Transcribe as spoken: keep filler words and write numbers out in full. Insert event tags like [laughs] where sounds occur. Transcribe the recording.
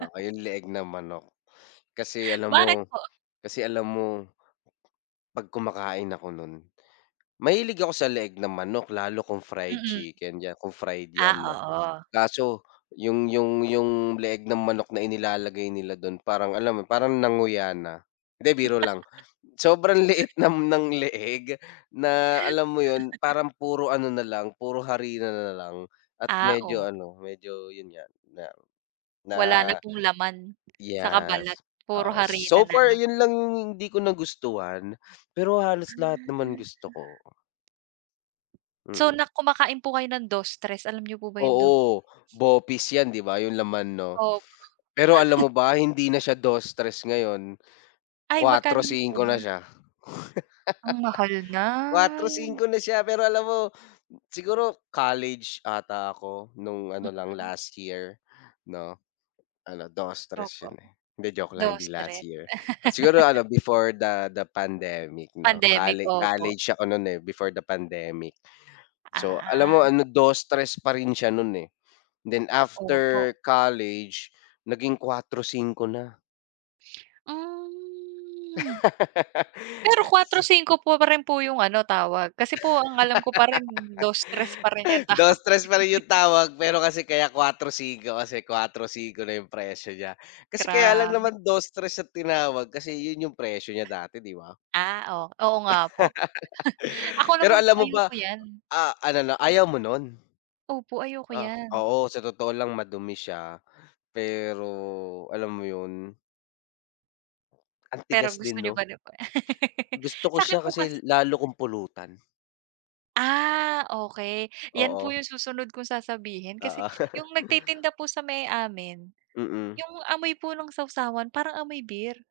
Oo, yung leeg ng manok. Kasi, alam Bakit mo po? kasi, alam mo 'pag kumakain ako no'n mahilig ako sa leeg ng manok lalo kung fried Mm. chicken 'yan, kung fried Ah, 'yan, 'no, oo. kaso yung yung yung leeg ng manok na inilalagay nila do'n parang alam mo 'yon, parang nanguya na. Hindi, biro lang, sobrang liit [laughs] ng leeg na, alam mo 'yon, [laughs] parang puro ano nalang, puro harina nalang at Ah, medyo oh. ano, medyo 'yon nga na Wala na pong laman saka yes, balat puro oo. harina So far nalang. 'yon lang yung hindi ko nagustuhan. Pero halos Hmm, lahat naman hmm. gusto ko. So, Mm. na kumakain po kayo ng dos tres, alam niyo po ba yung dos? Oo, bopis 'yan, 'di ba? Yung laman, 'no? Opo. Pero alam [laughs] mo ba hindi na siya dos tres ngayon, Ay, kwatro magkano na po singko na ba? siya. [laughs] Ang mahal na. Kwatro singko na siya. Pero alam mo, siguro college ata ako no'ng ano, lang Mm. last year, 'no? Ano, dos tres 'yon Opo, eh, hindi joke lang, hindi dos last tres year, ah, siguro [laughs] ano, before the the pandemic 'no, Pandemic, colle opo. college ako non eh, before the pandemic. So, alam mo Ah. ano, dos tres pa rin siya no'n eh, then Opo. after college naging kwatro singko na. Hmm. Pero [laughs] kwatro Se singko po pa rin po yung ano, tawag? Kasi po ang alam ko pa rin dos tres pa rin 'yon [laughs] tawag. dos tres pa rin yung [laughs] tawag pero kasi kaya kwatro singko kasi kwatro singko na yung presyo niya. Kasi kaya lang Grabe. naman dos tres yung tinawag kasi 'yon yung presyo niya dati, 'di ba? Ah, oh, oo nga po. [laughs] Ako Pero naman alam po, mo ayoko ba, 'yan. ah, ano na, ayaw mo no'n? Opo, ayoko Ah, 'yan. oo, sa totoo lang madumi siya. Pero alam mo 'yon? Ang Pero tigas din, gusto niyo 'no? pa rin po? [laughs] Gusto ko siya Sa'kin po kas kasi lalo kung pulutan. Ah, okey, 'yan po Oo. yung susunod kong sasabihin. Kasi Oo. yung [laughs] nagtitinda po sa may amin, Mm. yung amoy po ng sawsawan parang amoy beer.